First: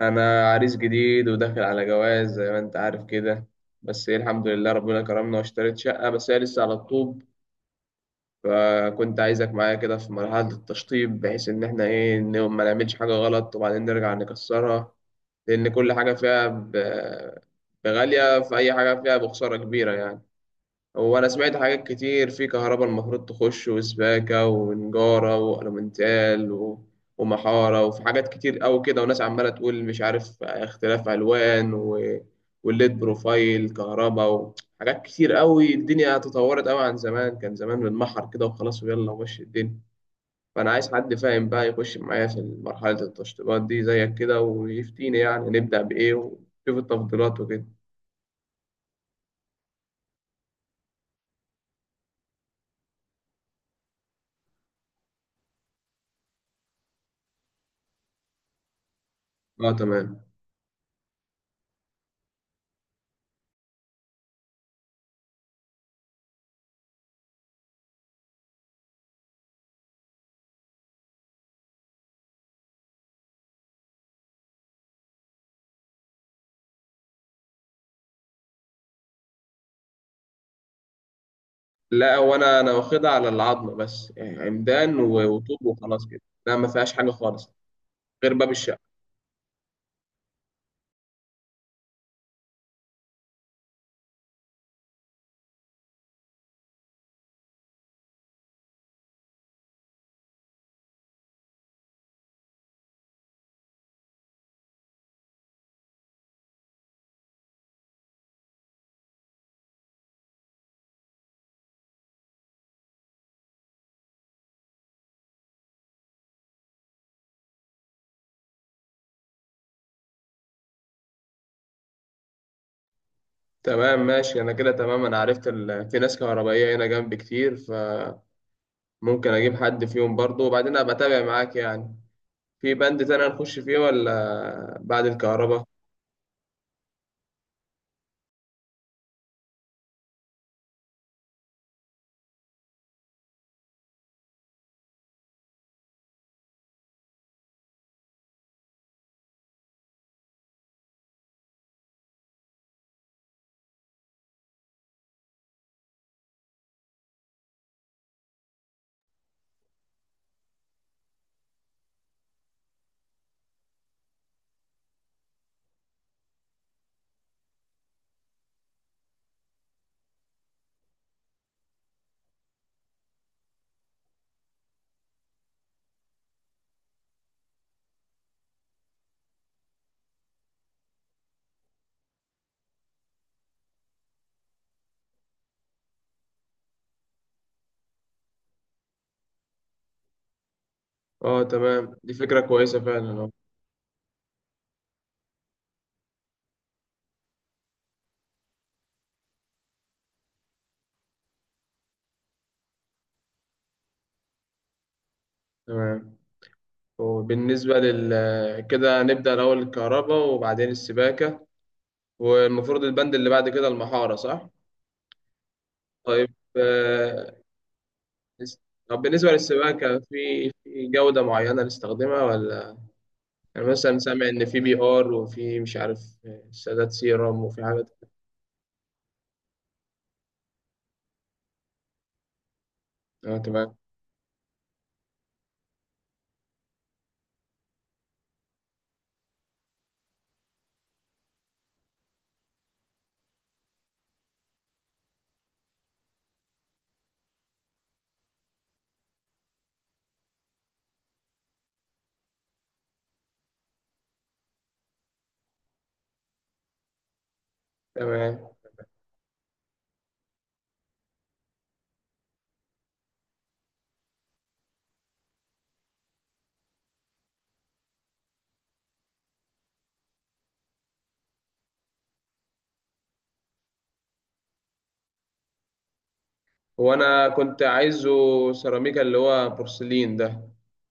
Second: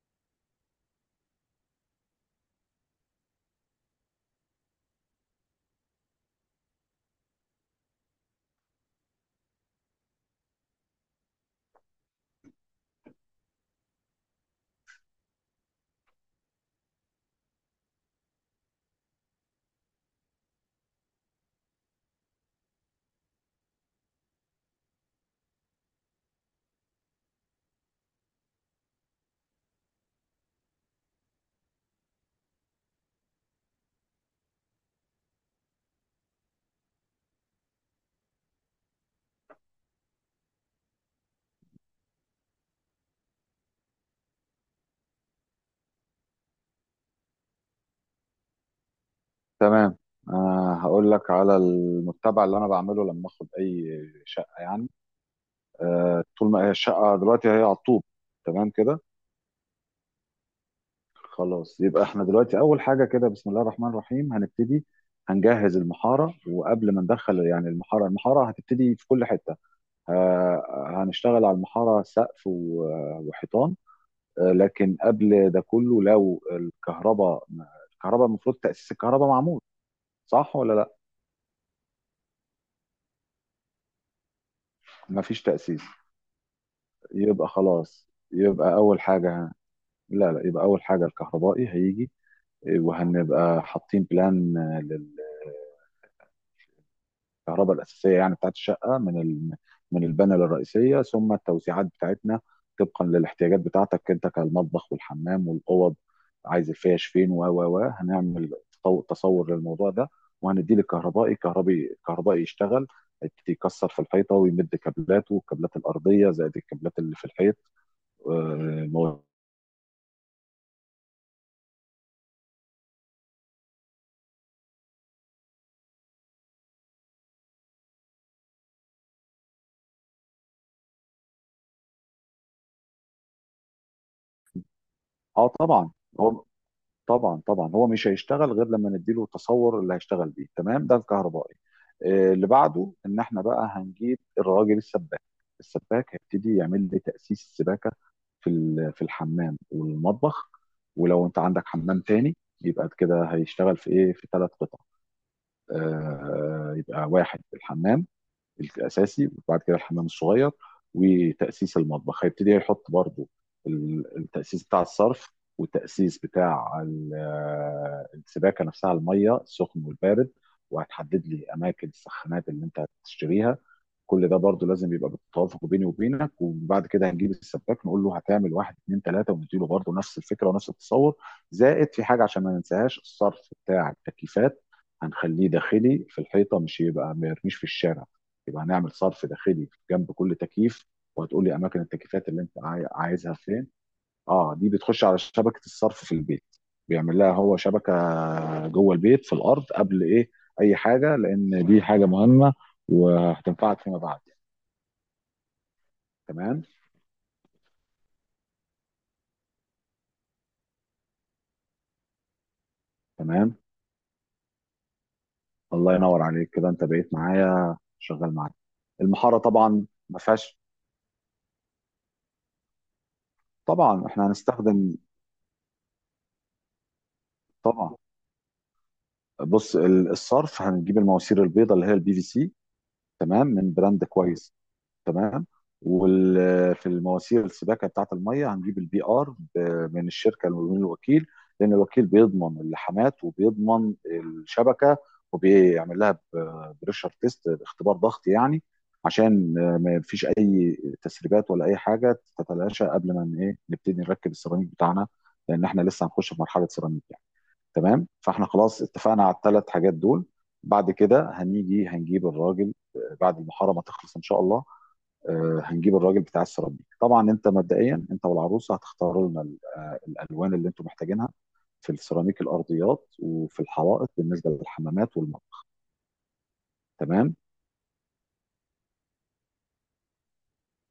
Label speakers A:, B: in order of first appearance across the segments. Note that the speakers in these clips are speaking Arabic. A: انا عريس جديد وداخل على جواز زي ما انت عارف كده. بس ايه، الحمد لله ربنا كرمنا واشتريت شقة، بس هي لسه على الطوب. فكنت عايزك معايا كده في مرحلة التشطيب، بحيث ان احنا ايه إن ما نعملش حاجة غلط وبعدين نرجع نكسرها، لان كل حاجة فيها بغالية، في اي حاجة فيها بخسارة كبيرة يعني. وانا سمعت حاجات كتير، في كهرباء المفروض تخش وسباكة ونجارة وألومنتال ومحارة، وفي حاجات كتير أوي كده، وناس عمالة تقول مش عارف اختلاف ألوان والليد بروفايل كهرباء، وحاجات كتير أوي. الدنيا تطورت أوي عن زمان، كان زمان بنمحر كده وخلاص ويلا ومشي الدنيا. فأنا عايز حد فاهم بقى يخش معايا في مرحلة التشطيبات دي زيك كده، ويفتيني يعني نبدأ بإيه ونشوف التفضيلات وكده.
B: تمام. هقول لك على المتبع اللي انا بعمله لما اخد اي شقه أه، طول ما هي الشقه دلوقتي هي على الطوب. تمام كده.
A: اه تمام.
B: خلاص، يبقى احنا دلوقتي اول حاجه كده بسم الله الرحمن الرحيم هنبتدي. هنجهز المحاره، وقبل ما ندخل يعني المحاره، هتبتدي في كل حته. أه، هنشتغل على المحاره سقف و- وحيطان. أه لكن قبل ده كله لو الكهرباء، المفروض تاسيس الكهرباء معمول، صح ولا لا؟
A: لا، وانا واخدها على العظمه، بس يعني عمدان
B: مفيش
A: وطوب
B: تاسيس؟
A: وخلاص كده. لا ما فيهاش حاجه
B: يبقى
A: خالص
B: خلاص،
A: غير باب
B: يبقى
A: الشقه.
B: أول حاجة. لا لا، يبقى أول حاجة الكهربائي هيجي، وهنبقى حاطين بلان للكهرباء الأساسية يعني بتاعت الشقة من من البانل الرئيسية، ثم التوسيعات بتاعتنا طبقا للاحتياجات بتاعتك أنت، كالمطبخ والحمام والأوض. عايز الفيش فين، و هنعمل تصور للموضوع ده وهنديه للكهربائي. كهربائي يشتغل يكسر في الحيطة ويمد كابلاته، والكابلات الأرضية زائد الكابلات اللي في الحيط.
A: تمام ماشي، انا كده تمام. انا عرفت في ناس كهربائيه هنا جنبي كتير، فممكن اجيب حد فيهم برضه، وبعدين ابقى اتابع معاك يعني. في بند تاني هنخش فيه ولا بعد
B: اه
A: الكهرباء؟
B: طبعا. هو طبعا هو مش هيشتغل غير لما نديله التصور اللي هيشتغل بيه، تمام؟ ده الكهربائي. آه، اللي بعده ان احنا بقى هنجيب الراجل السباك. السباك هيبتدي يعمل لي تأسيس السباكة في في الحمام والمطبخ، ولو انت عندك حمام تاني، يبقى كده هيشتغل في ايه، في ثلاث قطع. آه، يبقى واحد الحمام الاساسي، وبعد كده الحمام الصغير، وتاسيس المطبخ. هيبتدي يحط برضو التاسيس بتاع الصرف، والتاسيس بتاع السباكه نفسها، الميه السخن والبارد، وهتحدد لي اماكن السخانات اللي انت هتشتريها. كل ده برضه لازم يبقى بالتوافق بيني وبينك. وبعد كده هنجيب السباك نقول له هتعمل واحد اتنين تلاته، ونديله برضه نفس الفكره ونفس التصور. زائد في حاجه عشان ما ننساهاش، الصرف بتاع التكييفات هنخليه داخلي في الحيطه، مش يبقى ما يرميش في الشارع. يبقى هنعمل صرف داخلي جنب كل تكييف،
A: اه
B: وهتقول لي اماكن
A: تمام، دي
B: التكييفات
A: فكره
B: اللي انت
A: كويسه فعلا. اه
B: عايزها فين. اه دي بتخش على شبكه الصرف في البيت. بيعمل لها هو شبكه جوه البيت في الارض قبل ايه، اي حاجه، لان دي حاجه مهمه وهتنفعك فيما بعد.
A: تمام.
B: تمام.
A: وبالنسبه لل كده نبدا الاول الكهرباء وبعدين السباكه، والمفروض البند اللي بعد
B: تمام.
A: كده المحاره، صح؟
B: الله ينور
A: طيب
B: عليك، كده انت بقيت
A: آه،
B: معايا شغال معايا.
A: طب بالنسبة
B: المحاره طبعا
A: للسباكة،
B: ما
A: في
B: فيهاش.
A: في جودة معينة نستخدمها ولا يعني؟ مثلا
B: طبعا احنا
A: سامع إن في بي
B: هنستخدم.
A: آر، وفي مش عارف سادات سيرم وفي حاجات.
B: طبعا. بص، الصرف هنجيب المواسير البيضاء اللي هي البي في سي،
A: آه
B: تمام، من
A: تمام
B: براند كويس. تمام. وفي المواسير السباكه بتاعه الميه هنجيب البي ار، من الشركه من الوكيل، لان الوكيل بيضمن اللحامات، وبيضمن الشبكه، وبيعمل لها بريشر تيست، اختبار ضغط يعني، عشان ما فيش اي تسريبات ولا اي حاجه تتلاشى قبل ما ايه نبتدي نركب السيراميك بتاعنا، لان احنا لسه هنخش في مرحله سيراميك يعني. تمام، فاحنا
A: تمام.
B: خلاص اتفقنا على الثلاث حاجات دول. بعد كده هنيجي هنجيب الراجل، بعد المحاره ما تخلص ان شاء الله. آه، هنجيب الراجل بتاع السيراميك. طبعا انت مبدئيا انت والعروسه هتختاروا لنا الالوان اللي انتم محتاجينها في السيراميك الارضيات، وفي الحوائط بالنسبه للحمامات والمطبخ.
A: هو أنا
B: تمام.
A: كنت عايزه سيراميكا اللي هو بورسلين ده،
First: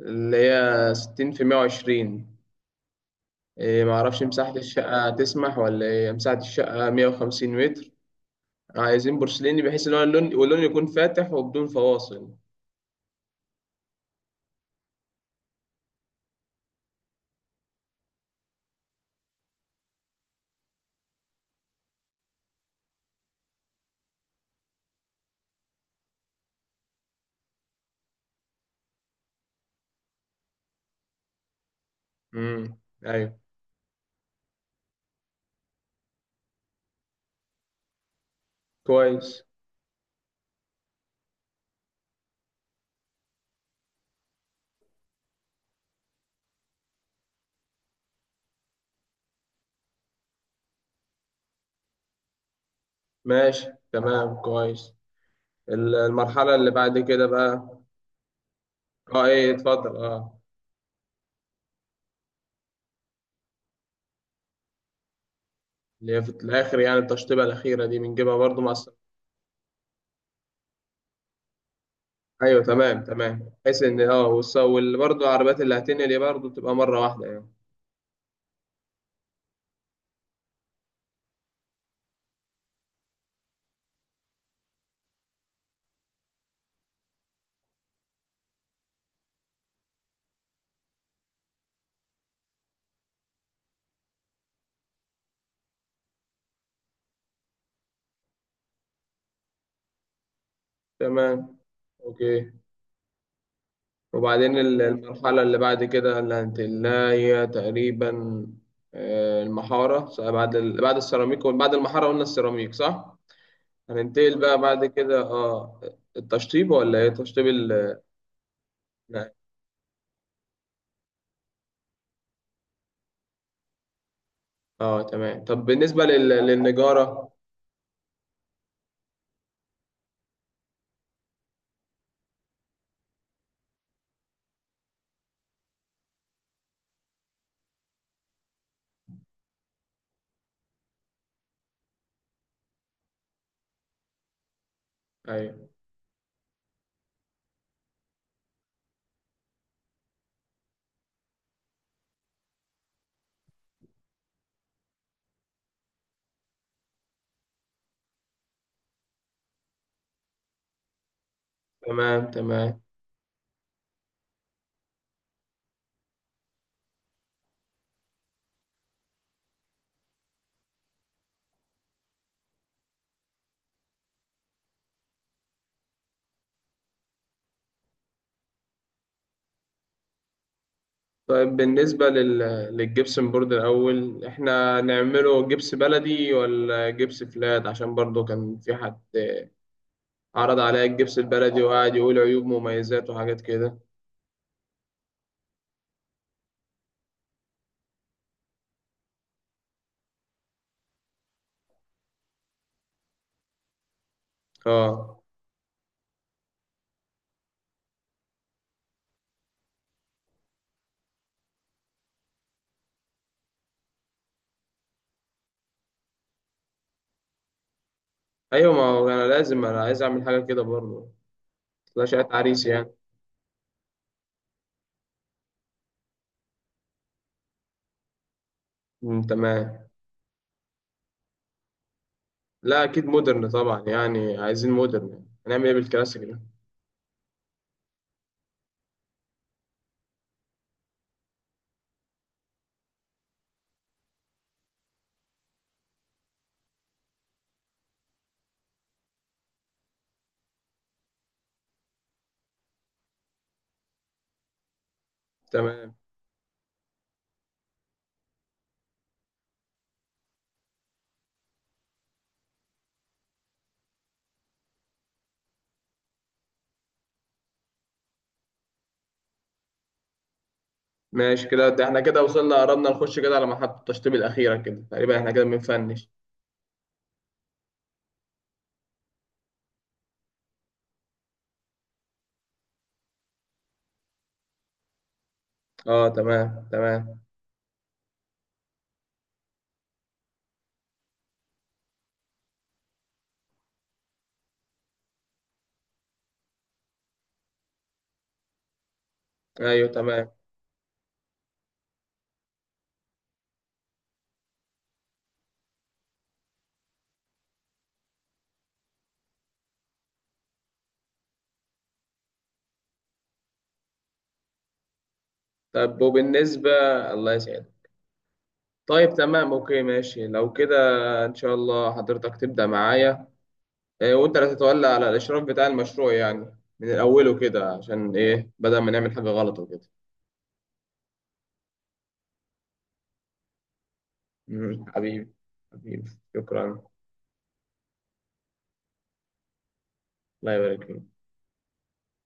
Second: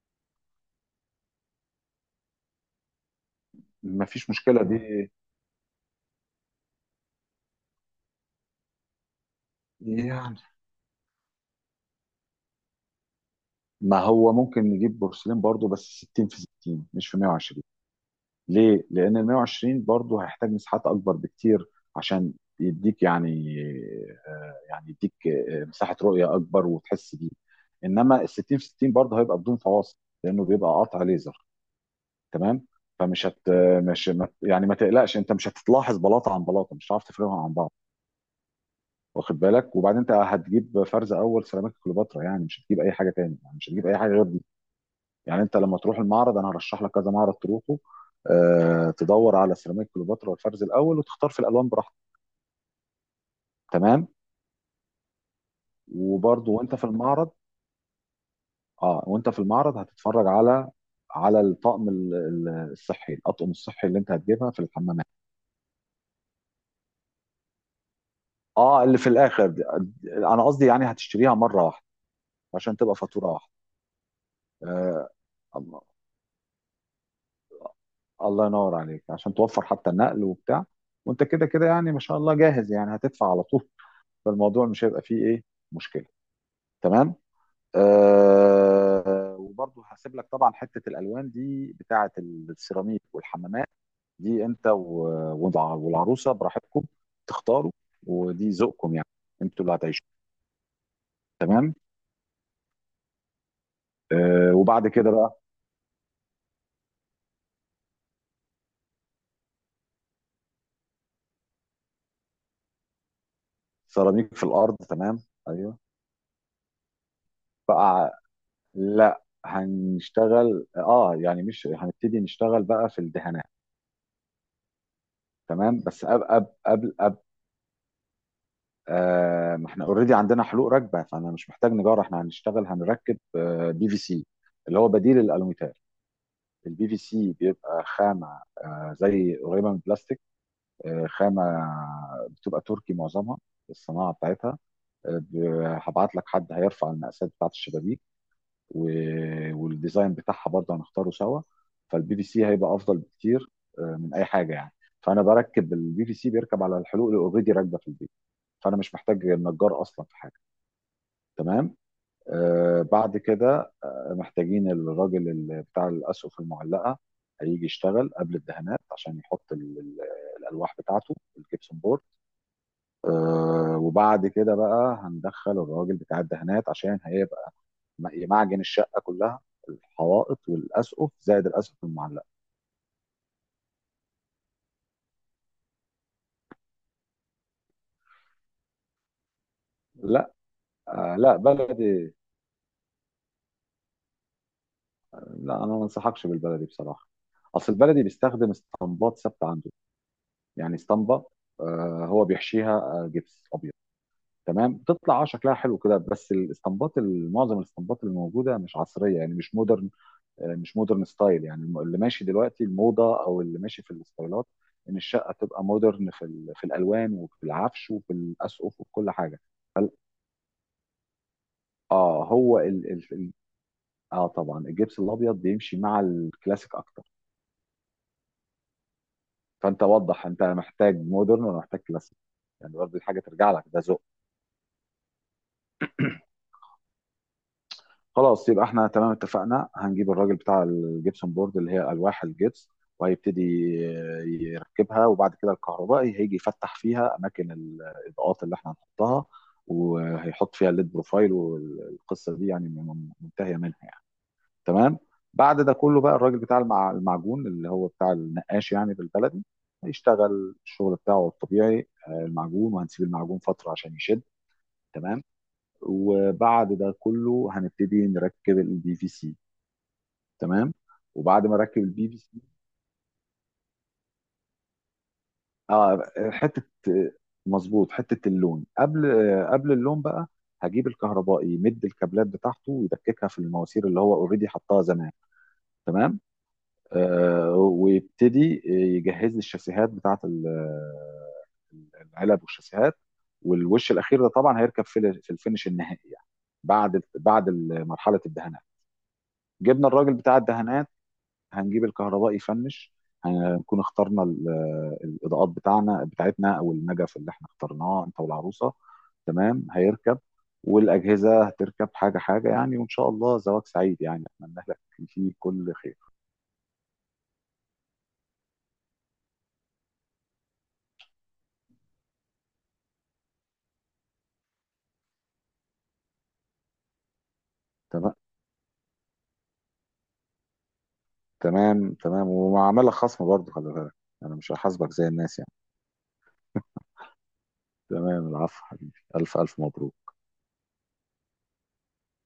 A: اللي هي 60 في 120. إيه معرفش
B: مفيش
A: مساحة
B: مشكله
A: الشقة
B: دي.
A: تسمح ولا إيه، مساحة الشقة 150 متر. عايزين بورسليني بحيث إن هو اللون
B: يعني
A: واللون يكون فاتح وبدون فواصل.
B: ما هو ممكن نجيب بورسلين برضو، بس 60 في 60 مش في 120. ليه؟ لأن ال 120 برضه هيحتاج مساحات أكبر بكتير، عشان يديك يعني، آه، يديك آه، مساحة رؤية أكبر وتحس بيه. إنما ال 60 في 60 برضه هيبقى بدون فواصل، لأنه بيبقى قطع ليزر، تمام؟
A: امم،
B: فمش
A: أيوه،
B: هت مش ما تقلقش، أنت مش هتلاحظ بلاطة عن بلاطة، مش هتعرف تفرقهم عن بعض. واخد
A: كويس.
B: بالك؟ وبعدين أنت هتجيب فرز أول سيراميك كليوباترا، يعني مش هتجيب أي حاجة تاني، يعني مش هتجيب أي حاجة غير، يعني انت لما تروح المعرض انا هرشح لك كذا معرض تروحه، آه، تدور على سيراميك كليوباترا والفرز الاول، وتختار في الالوان براحتك.
A: ماشي
B: تمام.
A: تمام كويس.
B: وبرضه
A: المرحلة اللي
B: وانت في
A: بعد كده
B: المعرض،
A: بقى.
B: اه
A: اه
B: وانت في
A: ايه
B: المعرض
A: اتفضل.
B: هتتفرج
A: اه
B: على، على الطقم الصحي، الاطقم الصحي اللي انت هتجيبها في الحمامات.
A: اللي هي في الآخر يعني التشطيبة الأخيرة دي بنجيبها برضو مع
B: اه
A: السرعة؟
B: اللي في الاخر دي، انا قصدي يعني هتشتريها مره واحده
A: أيوه
B: عشان تبقى
A: تمام
B: فاتوره
A: تمام،
B: واحده.
A: بحيث إن اه واللي
B: آه
A: برضو العربيات اللي هتنقل برضو تبقى مرة واحدة يعني.
B: الله ينور عليك، عشان توفر حتى النقل وبتاع. وانت كده كده يعني ما شاء الله جاهز، يعني هتدفع على طول، فالموضوع مش هيبقى فيه ايه، مشكله. تمام. آه وبرضه هسيب لك طبعا حته الالوان دي، بتاعه السيراميك والحمامات، دي انت والعروسه براحتكم تختاروا، ودي ذوقكم يعني، انتوا اللي هتعيشوا.
A: تمام.
B: تمام.
A: أوكي.
B: آه
A: وبعدين
B: وبعد كده بقى.
A: المرحلة اللي بعد كده اللي هنتقلها هي تقريبا آه، المحارة بعد بعد السيراميك، بعد المحارة قلنا السيراميك صح؟
B: سيراميك
A: هننتقل
B: في
A: بقى
B: الارض،
A: بعد
B: تمام.
A: كده،
B: ايوه.
A: اه التشطيب ولا ايه، تشطيب
B: بقى لا هنشتغل اه يعني مش هنبتدي نشتغل بقى في الدهانات.
A: اه تمام. طب
B: تمام
A: بالنسبة
B: بس قبل،
A: للنجارة.
B: آه، ما احنا اوريدي عندنا حلوق ركبه، فانا مش محتاج نجار، احنا هنشتغل هنركب بي في سي اللي هو بديل الالوميتال. البي في سي بيبقى خامه آه، زي قريبه من البلاستيك، آه، خامه بتبقى تركي معظمها الصناعه بتاعتها. آه،
A: ايوه
B: هبعت لك حد هيرفع المقاسات بتاعت الشبابيك والديزاين بتاعها برضه هنختاره سوا. فالبي في سي هيبقى افضل بكتير آه، من اي حاجه يعني. فانا بركب البي في سي بيركب على الحلوق اللي اوريدي راكبه في البيت، فانا مش محتاج نجار اصلا في حاجه. تمام.
A: تمام تمام.
B: آه بعد كده محتاجين الراجل اللي بتاع الأسقف المعلقة، هيجي يشتغل قبل الدهانات عشان يحط الألواح بتاعته الجبسون بورد. آه وبعد كده بقى هندخل الراجل بتاع الدهانات، عشان هيبقى يمعجن الشقة كلها، الحوائط والأسقف زائد
A: طيب
B: الأسقف
A: بالنسبة
B: المعلقة.
A: للجبسن بورد الأول، إحنا نعمله جبس بلدي ولا جبس فلات؟ عشان برضو كان في حد
B: لا،
A: عرض عليا
B: آه
A: الجبس
B: لا
A: البلدي وقعد
B: بلدي،
A: يقول عيوب مميزات وحاجات كده.
B: لا أنا ما انصحكش بالبلدي بصراحة. أصل البلدي بيستخدم اسطمبات ثابتة عنده، يعني اسطمبة آه هو بيحشيها آه، جبس أبيض، تمام، تطلع
A: اه.
B: اه شكلها حلو كده، بس الاسطمبات معظم الاسطمبات اللي موجوده مش عصريه، يعني مش مودرن، آه، مش مودرن ستايل. يعني اللي ماشي دلوقتي الموضه، او اللي ماشي في الستايلات، ان الشقه تبقى مودرن في في الالوان وفي العفش وفي الاسقف
A: أيوة، ما
B: وفي
A: هو
B: كل حاجه.
A: أنا
B: فال-
A: عايز أعمل حاجة كده برضو، لا
B: اه
A: شقة
B: هو
A: عريس يعني.
B: ال ال ال- اه طبعا الجبس الابيض بيمشي مع الكلاسيك اكتر.
A: أمم،
B: فانت
A: تمام.
B: وضح انت محتاج مودرن ولا محتاج كلاسيك، يعني
A: لا
B: برضه
A: أكيد
B: الحاجه
A: مودرن
B: ترجع لك،
A: طبعا،
B: ده ذوق.
A: يعني عايزين مودرن يعني. هنعمل إيه بالكلاسيك ده؟
B: خلاص يبقى احنا تمام اتفقنا، هنجيب الراجل بتاع الجبسون بورد اللي هي الواح الجبس، وهيبتدي يركبها. وبعد كده الكهربائي هيجي يفتح فيها اماكن الاضاءات اللي احنا هنحطها، وهيحط فيها الليد بروفايل، والقصه دي يعني منتهيه منها يعني. تمام. بعد ده
A: تمام
B: كله بقى الراجل بتاع المعجون اللي هو بتاع النقاش يعني بالبلدي، هيشتغل الشغل بتاعه الطبيعي آه، المعجون، وهنسيب المعجون فتره عشان يشد. تمام. وبعد ده كله هنبتدي نركب البي في سي. تمام. وبعد
A: ماشي
B: ما
A: كده.
B: اركب
A: ده إحنا
B: البي في
A: كده
B: سي،
A: وصلنا، قربنا نخش كده على محطة التشطيب الأخيرة كده، تقريبا إحنا كده
B: اه
A: بنفنش.
B: حته، مظبوط حته اللون، قبل قبل اللون بقى، هجيب الكهربائي يمد الكابلات بتاعته ويدككها في المواسير اللي هو اوريدي حطها زمان.
A: اه
B: تمام.
A: تمام تمام.
B: آه ويبتدي يجهز لي الشاسيهات بتاعت العلب والشاسيهات، والوش الاخير ده طبعا هيركب في في الفينش النهائي يعني، بعد مرحله الدهانات.
A: ايوه
B: جبنا الراجل
A: تمام.
B: بتاع الدهانات، هنجيب الكهرباء يفنش، هنكون اخترنا الاضاءات بتاعتنا، او النجف اللي احنا اخترناه انت والعروسه. تمام، هيركب، والاجهزه هتركب حاجه حاجه يعني. وان شاء الله زواج سعيد يعني، اتمنى لك فيه كل خير.
A: طب وبالنسبة. الله يسعدك. طيب تمام اوكي ماشي، لو كده ان شاء الله حضرتك تبدأ معايا، إيه وانت اللي تتولى على الاشراف بتاع المشروع يعني من الاول كده،
B: تمام
A: عشان ايه بدل ما نعمل حاجة غلط وكده.
B: تمام تمام، ومع عملك خصم برضه، خلي بالك، انا مش
A: مم،
B: هحاسبك زي
A: حبيبي.
B: الناس يعني.
A: حبيبي. شكرا.
B: تمام، العفو حبيبي، الف الف مبروك.
A: الله يبارك فيك.